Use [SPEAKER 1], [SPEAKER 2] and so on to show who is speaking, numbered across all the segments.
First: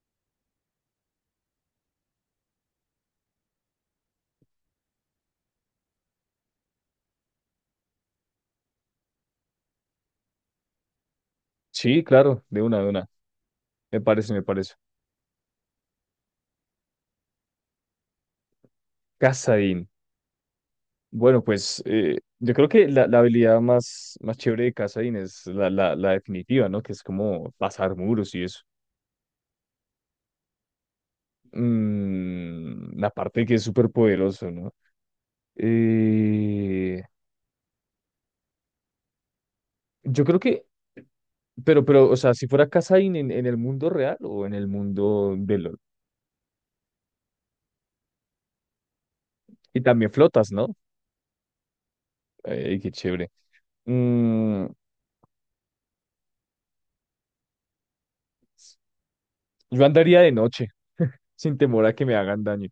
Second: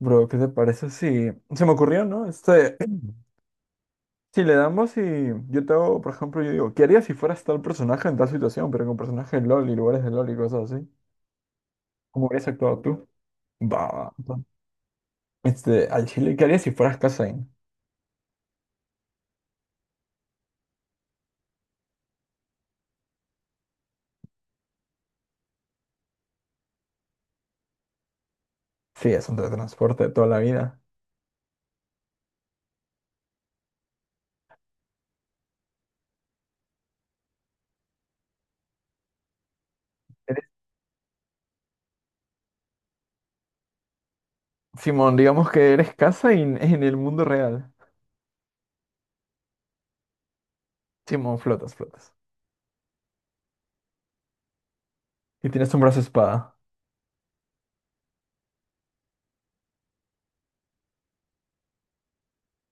[SPEAKER 1] Bro, ¿qué te parece Se me ocurrió, ¿no? Si le damos y yo te hago, por ejemplo, yo digo, ¿qué harías si fueras tal personaje en tal situación, pero con personajes de LOL y lugares de LOL y cosas así?
[SPEAKER 2] Sí,
[SPEAKER 1] ¿Cómo
[SPEAKER 2] claro,
[SPEAKER 1] hubieras
[SPEAKER 2] de una,
[SPEAKER 1] actuado
[SPEAKER 2] de
[SPEAKER 1] tú?
[SPEAKER 2] una.
[SPEAKER 1] Va,
[SPEAKER 2] Me
[SPEAKER 1] va,
[SPEAKER 2] parece,
[SPEAKER 1] va.
[SPEAKER 2] me parece.
[SPEAKER 1] Al Chile, ¿qué harías si fueras Kazain?
[SPEAKER 2] Kassadin. Bueno, pues yo creo que la habilidad más chévere de Kassadin es la definitiva, ¿no? Que es como pasar muros y eso.
[SPEAKER 1] Sí, es un teletransporte de toda la vida.
[SPEAKER 2] Mm, la parte que es súper poderoso, ¿no? Eh, yo creo
[SPEAKER 1] Eres-
[SPEAKER 2] que, pero, o sea, si fuera Kassadin en el mundo real o en el
[SPEAKER 1] Simón,
[SPEAKER 2] mundo
[SPEAKER 1] digamos
[SPEAKER 2] de
[SPEAKER 1] que
[SPEAKER 2] LOL.
[SPEAKER 1] eres Kazain en el mundo real.
[SPEAKER 2] Y también flotas, ¿no?
[SPEAKER 1] Simón, flotas, flotas.
[SPEAKER 2] Ay, qué chévere. Mm,
[SPEAKER 1] Y tienes un brazo espada.
[SPEAKER 2] yo andaría de noche, sin temor a que me hagan daño,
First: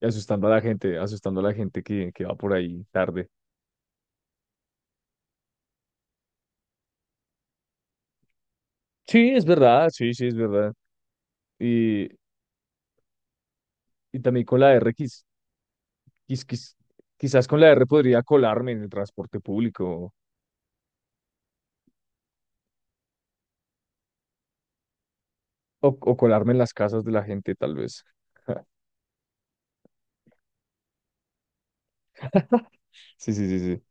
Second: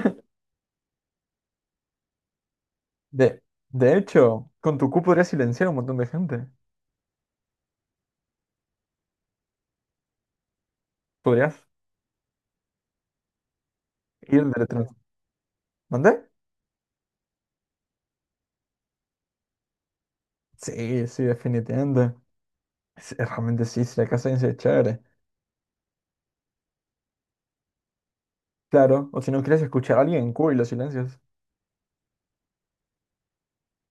[SPEAKER 2] y asustando a la gente, asustando a la gente que va por ahí tarde.
[SPEAKER 1] De, de hecho, con tu Q podrías silenciar a un montón de gente.
[SPEAKER 2] Sí, es verdad, sí, sí, es verdad.
[SPEAKER 1] Podrías
[SPEAKER 2] Y, y también
[SPEAKER 1] ir
[SPEAKER 2] con la R,
[SPEAKER 1] teletransporte. ¿Mandé?
[SPEAKER 2] quiz- quiz- quizás con la R podría colarme en el transporte público
[SPEAKER 1] Sí, sí, definitivamente. Realmente sí, si la casa es chévere.
[SPEAKER 2] o colarme en las casas de la gente, tal vez.
[SPEAKER 1] Claro, o si no quieres escuchar a alguien, cool, los silencios.
[SPEAKER 2] Sí, sí, sí, sí.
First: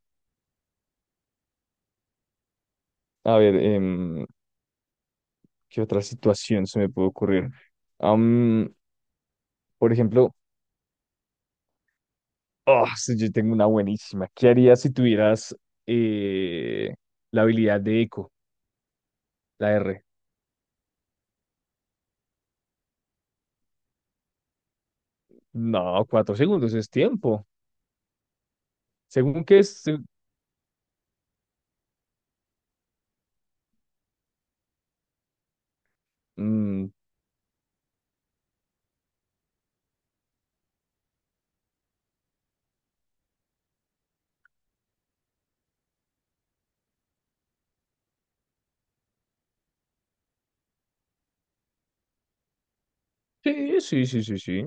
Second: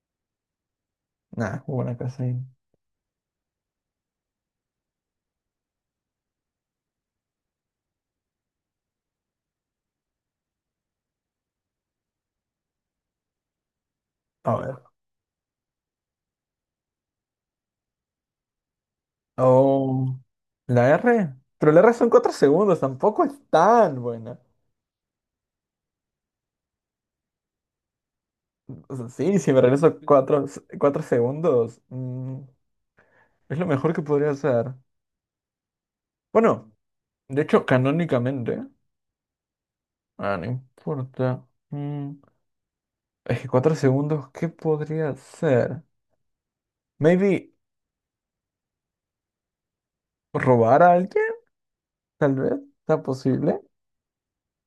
[SPEAKER 1] Nah, buena casa.
[SPEAKER 2] A ver, ¿qué otra situación se me puede ocurrir? Am, por ejemplo, ah, sí, yo tengo una buenísima. ¿Qué
[SPEAKER 1] A ver.
[SPEAKER 2] harías si tuvieras eh, la habilidad de eco, la R?
[SPEAKER 1] Oh, la R. Pero la R son 4 segundos, tampoco es tan buena.
[SPEAKER 2] No, cuatro segundos es tiempo.
[SPEAKER 1] O sea, sí,
[SPEAKER 2] Según
[SPEAKER 1] si
[SPEAKER 2] que
[SPEAKER 1] me
[SPEAKER 2] es.
[SPEAKER 1] regreso cuatro segundos, es lo mejor que podría hacer. Bueno,
[SPEAKER 2] Mm,
[SPEAKER 1] de hecho, canónicamente, ah, no importa. Es que 4 segundos, ¿qué podría hacer? Maybe robar a alguien. Tal vez sea posible.
[SPEAKER 2] sí, sí, sí, sí, sí.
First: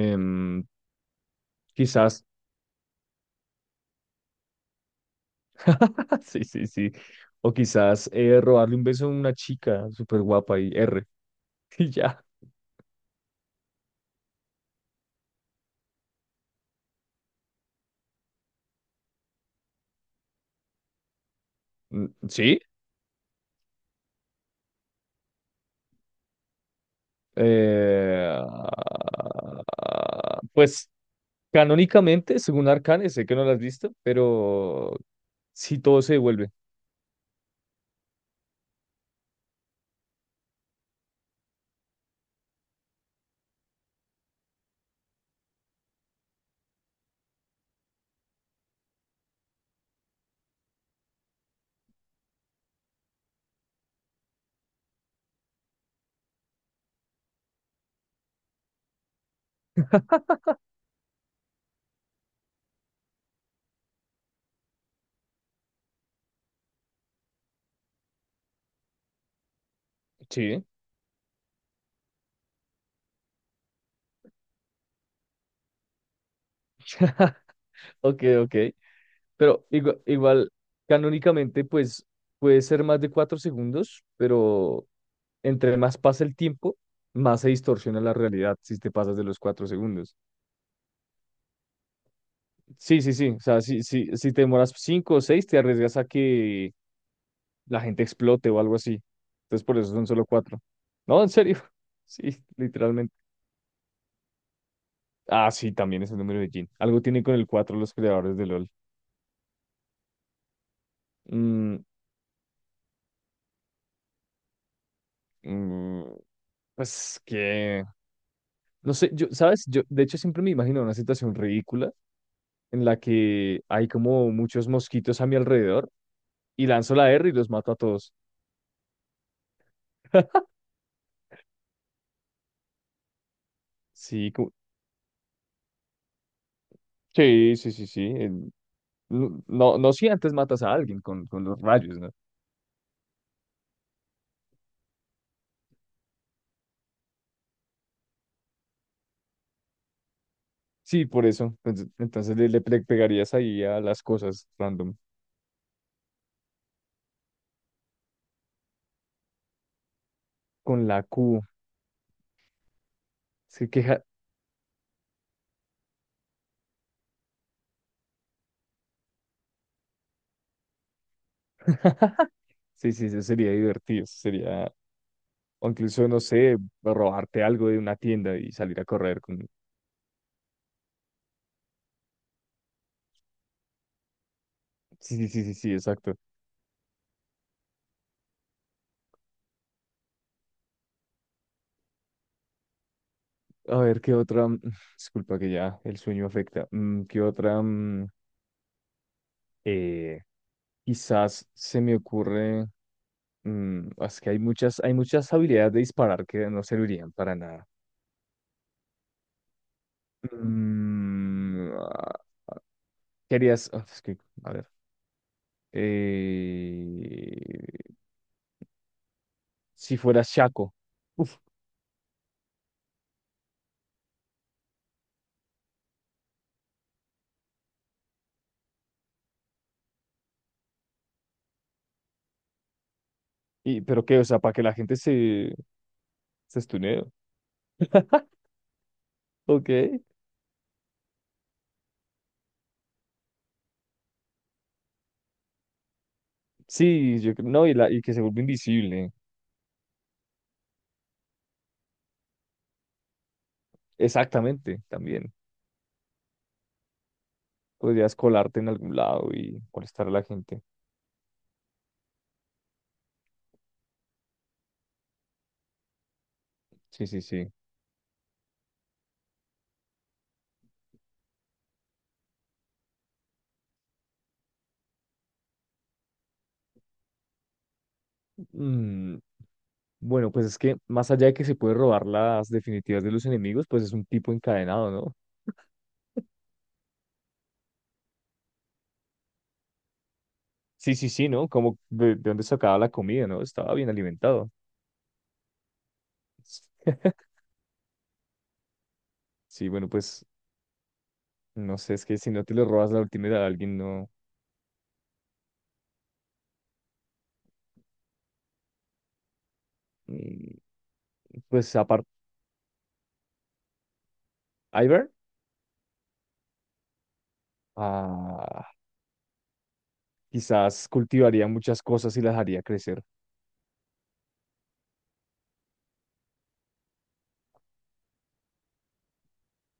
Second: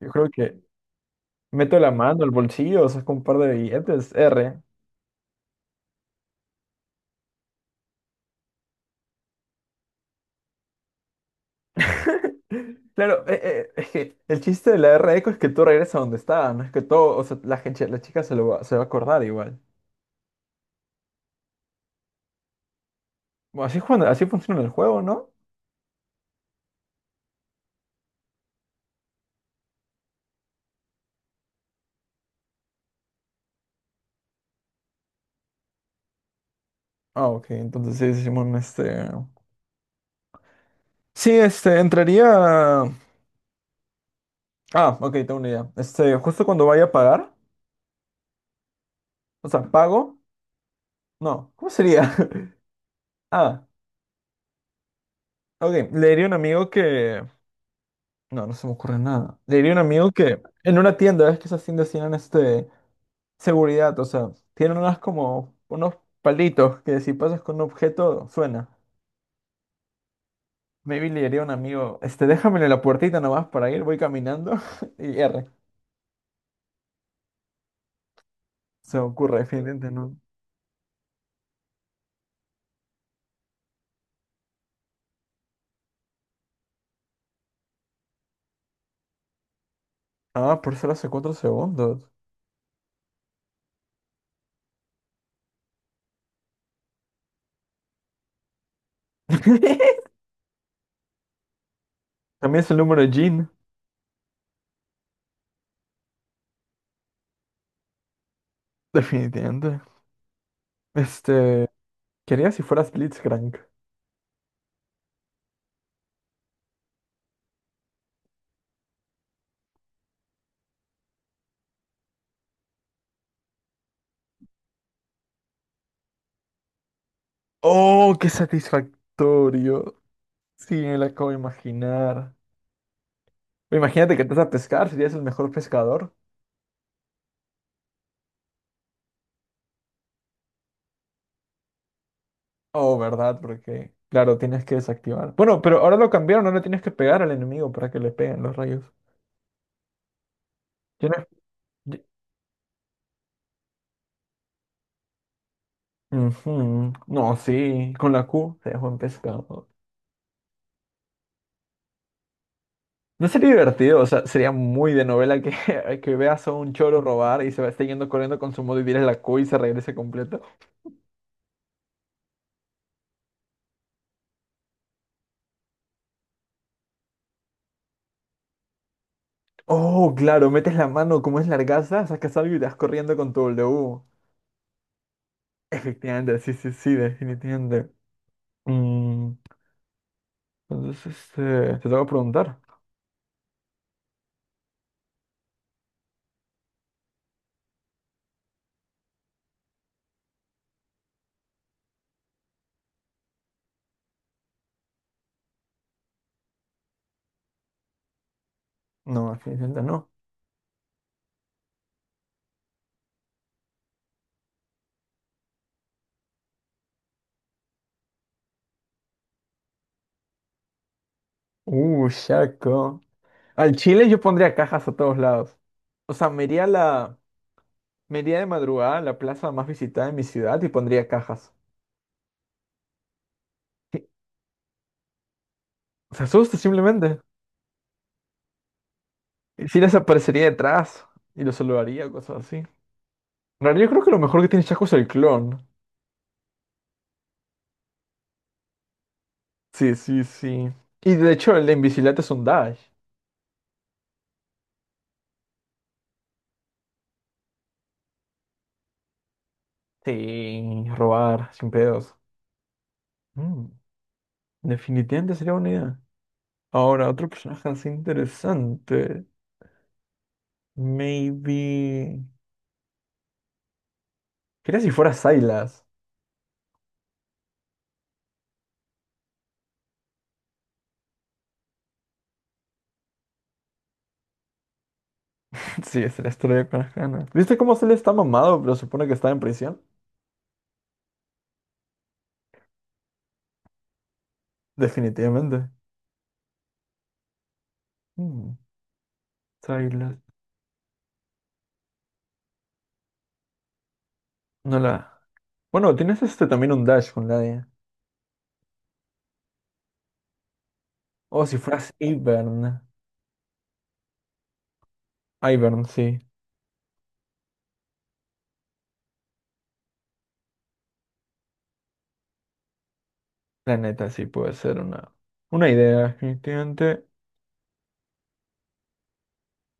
[SPEAKER 1] Yo creo que meto la mano
[SPEAKER 2] quizás.
[SPEAKER 1] al bolsillo, saco un par de billetes, R.
[SPEAKER 2] Sí, sí, sí. O quizás robarle un beso a una chica súper guapa y R. Y ya.
[SPEAKER 1] Claro, es que el chiste de la R eco es que tú regresas a donde está, no es que todo, o sea, la gente, la chica se lo va, se va a acordar igual.
[SPEAKER 2] Mm. Sí.
[SPEAKER 1] Bueno, así funciona el juego, ¿no?
[SPEAKER 2] Eh, ah, pues canónicamente, según Arcane, sé que no la has visto, pero sí todo se devuelve.
[SPEAKER 1] Ah, ok, entonces sí, decimos. Sí, entraría. Ah, ok, tengo una idea. Justo cuando vaya a pagar, o sea, pago, no, ¿cómo sería? Ah, ok, le diría a un amigo que. No, no se me ocurre nada. Le diría a un amigo que en una tienda, ves que esas tiendas tienen seguridad, o sea, tienen unas como unos palitos que si pasas con un objeto suena.
[SPEAKER 2] Sí.
[SPEAKER 1] Maybe le diría a un amigo, déjamelo la puertita nomás para ir, voy caminando y R.
[SPEAKER 2] Ok, ok.
[SPEAKER 1] Se me ocurre,
[SPEAKER 2] Pero
[SPEAKER 1] definitivamente no.
[SPEAKER 2] igual, canónicamente, pues puede ser más de cuatro segundos, pero entre más pasa el tiempo, más se distorsiona la realidad si te pasas de los cuatro segundos.
[SPEAKER 1] Ah, por ser hace 4 segundos.
[SPEAKER 2] Sí, sí, sí. O sea, si te demoras cinco o seis, te arriesgas a que la gente explote o algo así. Entonces, por eso son solo cuatro. No, en serio. Sí,
[SPEAKER 1] También es el número de
[SPEAKER 2] literalmente.
[SPEAKER 1] Jean,
[SPEAKER 2] Ah, sí, también es el número de Jin. Algo tienen con el cuatro los creadores de LOL.
[SPEAKER 1] definitivamente. Este,
[SPEAKER 2] Mm,
[SPEAKER 1] quería si fueras Blitzcrank.
[SPEAKER 2] mm, Pues que, no sé, yo, ¿sabes? Yo, de hecho, siempre me imagino una situación ridícula en la que hay como muchos mosquitos a mi alrededor y lanzo la R y los mato a todos.
[SPEAKER 1] Oh, qué satisfactorio. Sí, me lo acabo de imaginar. Imagínate que
[SPEAKER 2] Sí,
[SPEAKER 1] estás a
[SPEAKER 2] como-
[SPEAKER 1] pescar, serías el mejor pescador.
[SPEAKER 2] sí, sí, sí, sí. No, no, no si antes matas a alguien con los rayos, ¿no?
[SPEAKER 1] Oh, ¿verdad? Porque, claro, tienes que desactivar. Bueno, pero ahora lo cambiaron, ahora tienes que pegar al enemigo para que le peguen los rayos.
[SPEAKER 2] Sí, por
[SPEAKER 1] Tienes-
[SPEAKER 2] eso. Entonces,
[SPEAKER 1] ye-
[SPEAKER 2] entonces pegarías ahí a las cosas random
[SPEAKER 1] Ujú. No, sí, con la Q se dejó en pescado.
[SPEAKER 2] con la Q.
[SPEAKER 1] No sería
[SPEAKER 2] Se
[SPEAKER 1] divertido,
[SPEAKER 2] queja.
[SPEAKER 1] o sea, sería muy de novela que, que veas a un choro robar y se va esté yendo corriendo con su modo y tires la Q y se regrese completo.
[SPEAKER 2] Sí, sí, eso sería divertido. Eso sería, o incluso, no sé, robarte algo de una tienda y salir a correr con...
[SPEAKER 1] Oh, claro, metes la mano, como es largaza, sacas algo y te vas corriendo con tu W.
[SPEAKER 2] Sí, sí, sí, sí, sí, exacto.
[SPEAKER 1] Efectivamente, sí, sí, sí, definitivamente. Mm, Entonces, te tengo que preguntar.
[SPEAKER 2] A ver, ¿qué otra? Disculpa que ya el sueño afecta. ¿Qué otra? Eh, quizás se me ocurre, ah, es que hay muchas habilidades de disparar que no servirían para nada.
[SPEAKER 1] No, definitivamente no.
[SPEAKER 2] Mm, ah, ¿Qué harías? Ah, es que, a ver, eh, si fueras Shaco, uf,
[SPEAKER 1] Shaco. Al Chile yo pondría cajas a todos lados. O sea, me iría de madrugada a la plaza más visitada de mi ciudad y pondría cajas.
[SPEAKER 2] y, pero
[SPEAKER 1] Sí,
[SPEAKER 2] qué, o sea, para que la gente se,
[SPEAKER 1] se asusta
[SPEAKER 2] se estunee.
[SPEAKER 1] simplemente. Y
[SPEAKER 2] Ok,
[SPEAKER 1] si les aparecería detrás y los saludaría, cosas así. En realidad yo creo que lo mejor que tiene Shaco es el clon.
[SPEAKER 2] sí, yo, no, y, la, y que se vuelva invisible.
[SPEAKER 1] Sí, sí, sí. Y de hecho el de invisibilidad es un dash.
[SPEAKER 2] Exactamente, también. Podrías colarte en algún lado y molestar a la gente.
[SPEAKER 1] Sí, robar, sin pedos. Mm, definitivamente sería una idea.
[SPEAKER 2] Sí,
[SPEAKER 1] Ahora,
[SPEAKER 2] sí,
[SPEAKER 1] otro
[SPEAKER 2] sí.
[SPEAKER 1] personaje así interesante. Maybe. Quería si fuera Silas.
[SPEAKER 2] Mm, bueno, pues es que más allá de que se puede robar las definitivas de los enemigos, pues es un tipo encadenado, ¿no?
[SPEAKER 1] Sí, es la historia con las ganas. ¿Viste cómo se le está mamado, pero supone que está en prisión?
[SPEAKER 2] Sí, sí, sí, ¿no? Como de dónde sacaba la comida, ¿no? Estaba bien alimentado.
[SPEAKER 1] Definitivamente. Mm,
[SPEAKER 2] Sí, bueno,
[SPEAKER 1] Silas.
[SPEAKER 2] pues no sé, es que si no te le robas la última de alguien, no.
[SPEAKER 1] No la. Bueno, tienes también un dash con la de.
[SPEAKER 2] Mm.
[SPEAKER 1] O si
[SPEAKER 2] Pues
[SPEAKER 1] fueras
[SPEAKER 2] aparte,
[SPEAKER 1] Ivern.
[SPEAKER 2] Ivar,
[SPEAKER 1] Ivern, sí.
[SPEAKER 2] ah, quizás cultivaría muchas cosas y las haría crecer.
[SPEAKER 1] La neta, sí puede ser una. Una idea, definitivamente.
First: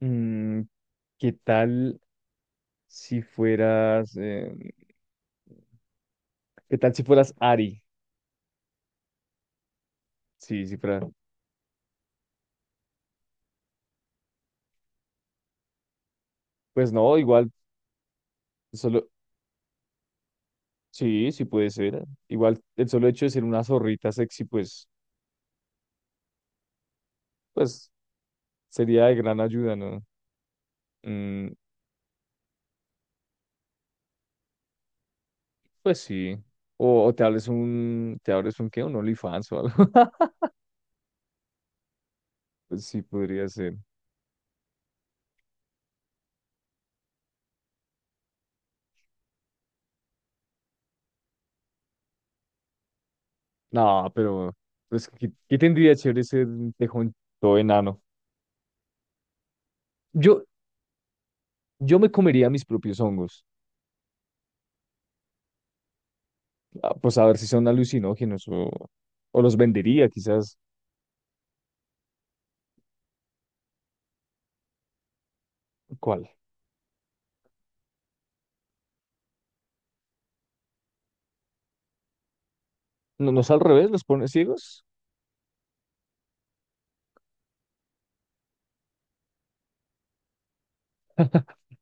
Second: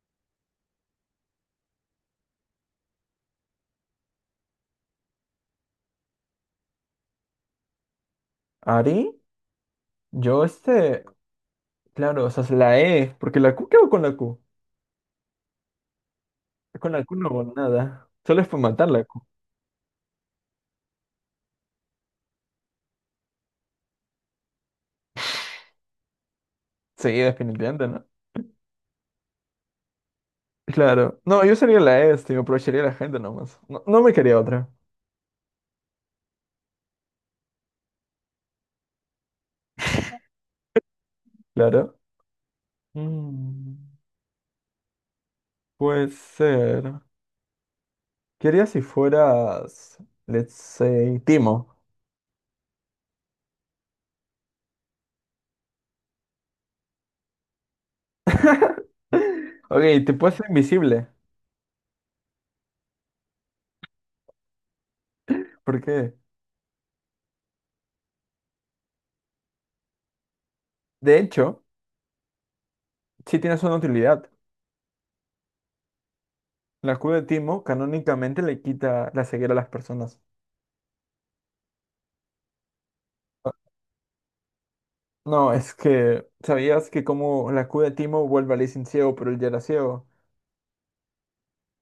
[SPEAKER 2] Mm, ¿qué tal si fueras... ¿qué tal si fueras Ari?
[SPEAKER 1] ¿Ari? Yo
[SPEAKER 2] Sí, sí,
[SPEAKER 1] este.
[SPEAKER 2] fuera.
[SPEAKER 1] Claro, o sea, es la E. Porque la Q, ¿qué hago con la Q? Con
[SPEAKER 2] Pues
[SPEAKER 1] la Q
[SPEAKER 2] no,
[SPEAKER 1] no hago
[SPEAKER 2] igual,
[SPEAKER 1] nada. Solo es para matar la
[SPEAKER 2] solo,
[SPEAKER 1] q.
[SPEAKER 2] sí, sí puede ser. Igual, el solo hecho de ser una zorrita sexy, pues,
[SPEAKER 1] Sí, definitivamente,
[SPEAKER 2] pues,
[SPEAKER 1] ¿no?
[SPEAKER 2] sería de gran ayuda, ¿no?
[SPEAKER 1] Claro. No,
[SPEAKER 2] Mm,
[SPEAKER 1] yo sería la, me aprovecharía de la gente nomás. No, no me quería otra.
[SPEAKER 2] pues sí. O te abres un, ¿qué? Un OnlyFans o algo.
[SPEAKER 1] Claro.
[SPEAKER 2] Pues sí, podría ser.
[SPEAKER 1] Mm, puede ser. Quería si fueras, let's say, Timo.
[SPEAKER 2] No, pero, pues, ¿qué, qué tendría chévere ser un tejón todo enano?
[SPEAKER 1] Ok, te puedes
[SPEAKER 2] Yo,
[SPEAKER 1] ser invisible.
[SPEAKER 2] yo me comería mis propios hongos.
[SPEAKER 1] ¿Por qué?
[SPEAKER 2] Ah, pues a ver si son alucinógenos o los vendería, quizás.
[SPEAKER 1] De hecho, sí tienes una utilidad.
[SPEAKER 2] ¿Cuál?
[SPEAKER 1] La escudo de Timo canónicamente le quita la ceguera a las personas.
[SPEAKER 2] No, no es
[SPEAKER 1] Ah,
[SPEAKER 2] al revés, los pone ciegos.
[SPEAKER 1] no, es que, ¿sabías que como la escudo de Timo vuelve a Lee sin ciego, pero él ya era ciego?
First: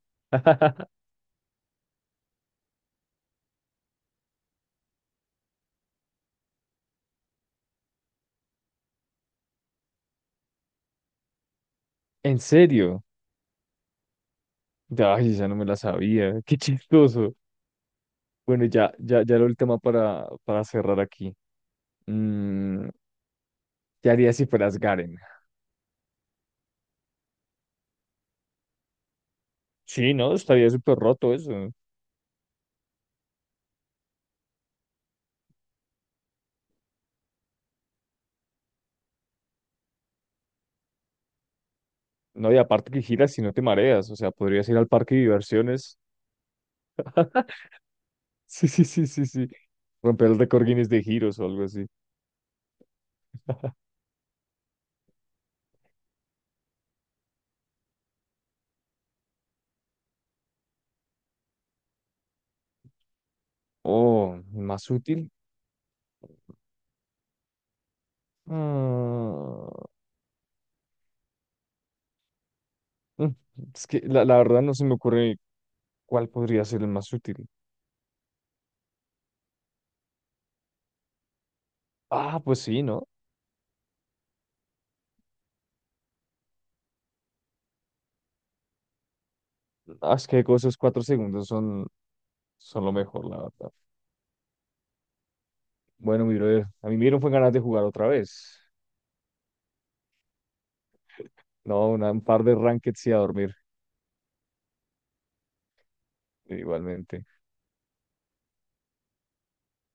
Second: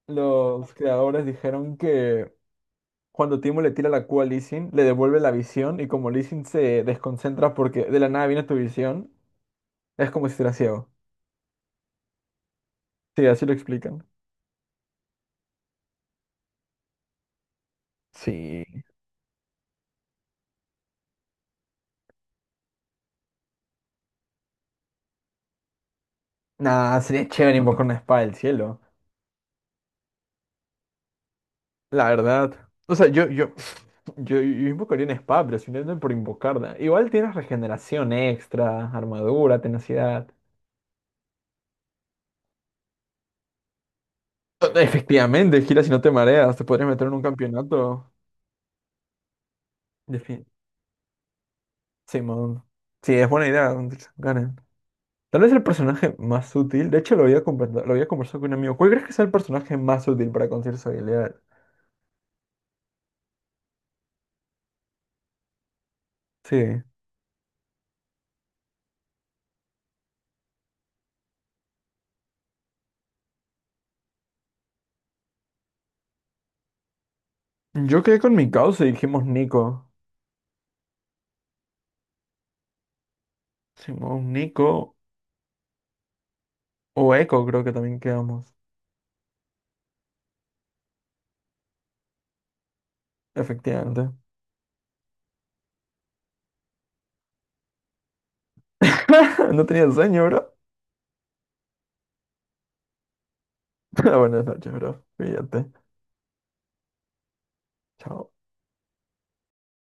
[SPEAKER 1] Los creadores dijeron que cuando Timo le tira la Q a Lee Sin, le devuelve la visión y como Lee Sin se desconcentra porque de la nada viene tu visión, es como si estuviera ciego.
[SPEAKER 2] En serio.
[SPEAKER 1] Sí, así lo explican.
[SPEAKER 2] Ay, ya no me la sabía. Qué chistoso.
[SPEAKER 1] Sí.
[SPEAKER 2] Bueno, ya, ya, ya lo último para cerrar aquí. Mm, ¿Qué harías si fueras Garen?
[SPEAKER 1] Nah, sería chévere invocar una espada del cielo.
[SPEAKER 2] Sí, no, estaría súper roto eso.
[SPEAKER 1] La verdad. O sea, yo, yo invocaría una espada, pero si no es por invocarla. Igual tienes regeneración extra, armadura, tenacidad.
[SPEAKER 2] No, y aparte que giras y no te mareas. O sea, podrías ir al parque de
[SPEAKER 1] Efectivamente, gira si
[SPEAKER 2] diversiones.
[SPEAKER 1] no te mareas, te podrías meter en un campeonato.
[SPEAKER 2] Sí, sí, sí, sí, sí. Romper el
[SPEAKER 1] Defi-
[SPEAKER 2] récord Guinness de giros o algo así.
[SPEAKER 1] Simón. Sí, es buena idea. Gane. Tal vez el personaje más útil, de hecho lo había conversado con un amigo, ¿cuál crees que sea el personaje más útil para conseguir su habilidad?
[SPEAKER 2] Oh, más útil.
[SPEAKER 1] Sí.
[SPEAKER 2] Ah, mm, es que la verdad no se me ocurre cuál podría ser el más útil.
[SPEAKER 1] Yo quedé con mi causa y dijimos Nico.
[SPEAKER 2] Ah, pues sí, ¿no?
[SPEAKER 1] Dijimos Nico o Echo creo que también quedamos.
[SPEAKER 2] Ah, es que esos cuatro segundos son, son lo mejor, la verdad.
[SPEAKER 1] Efectivamente.
[SPEAKER 2] Bueno, mi brother, a mí me dieron fue ganas de jugar otra vez.
[SPEAKER 1] No tenía sueño, bro.
[SPEAKER 2] No, un par de rankeds y a dormir,
[SPEAKER 1] Buenas noches, bro. Fíjate.
[SPEAKER 2] igualmente.
[SPEAKER 1] Chao.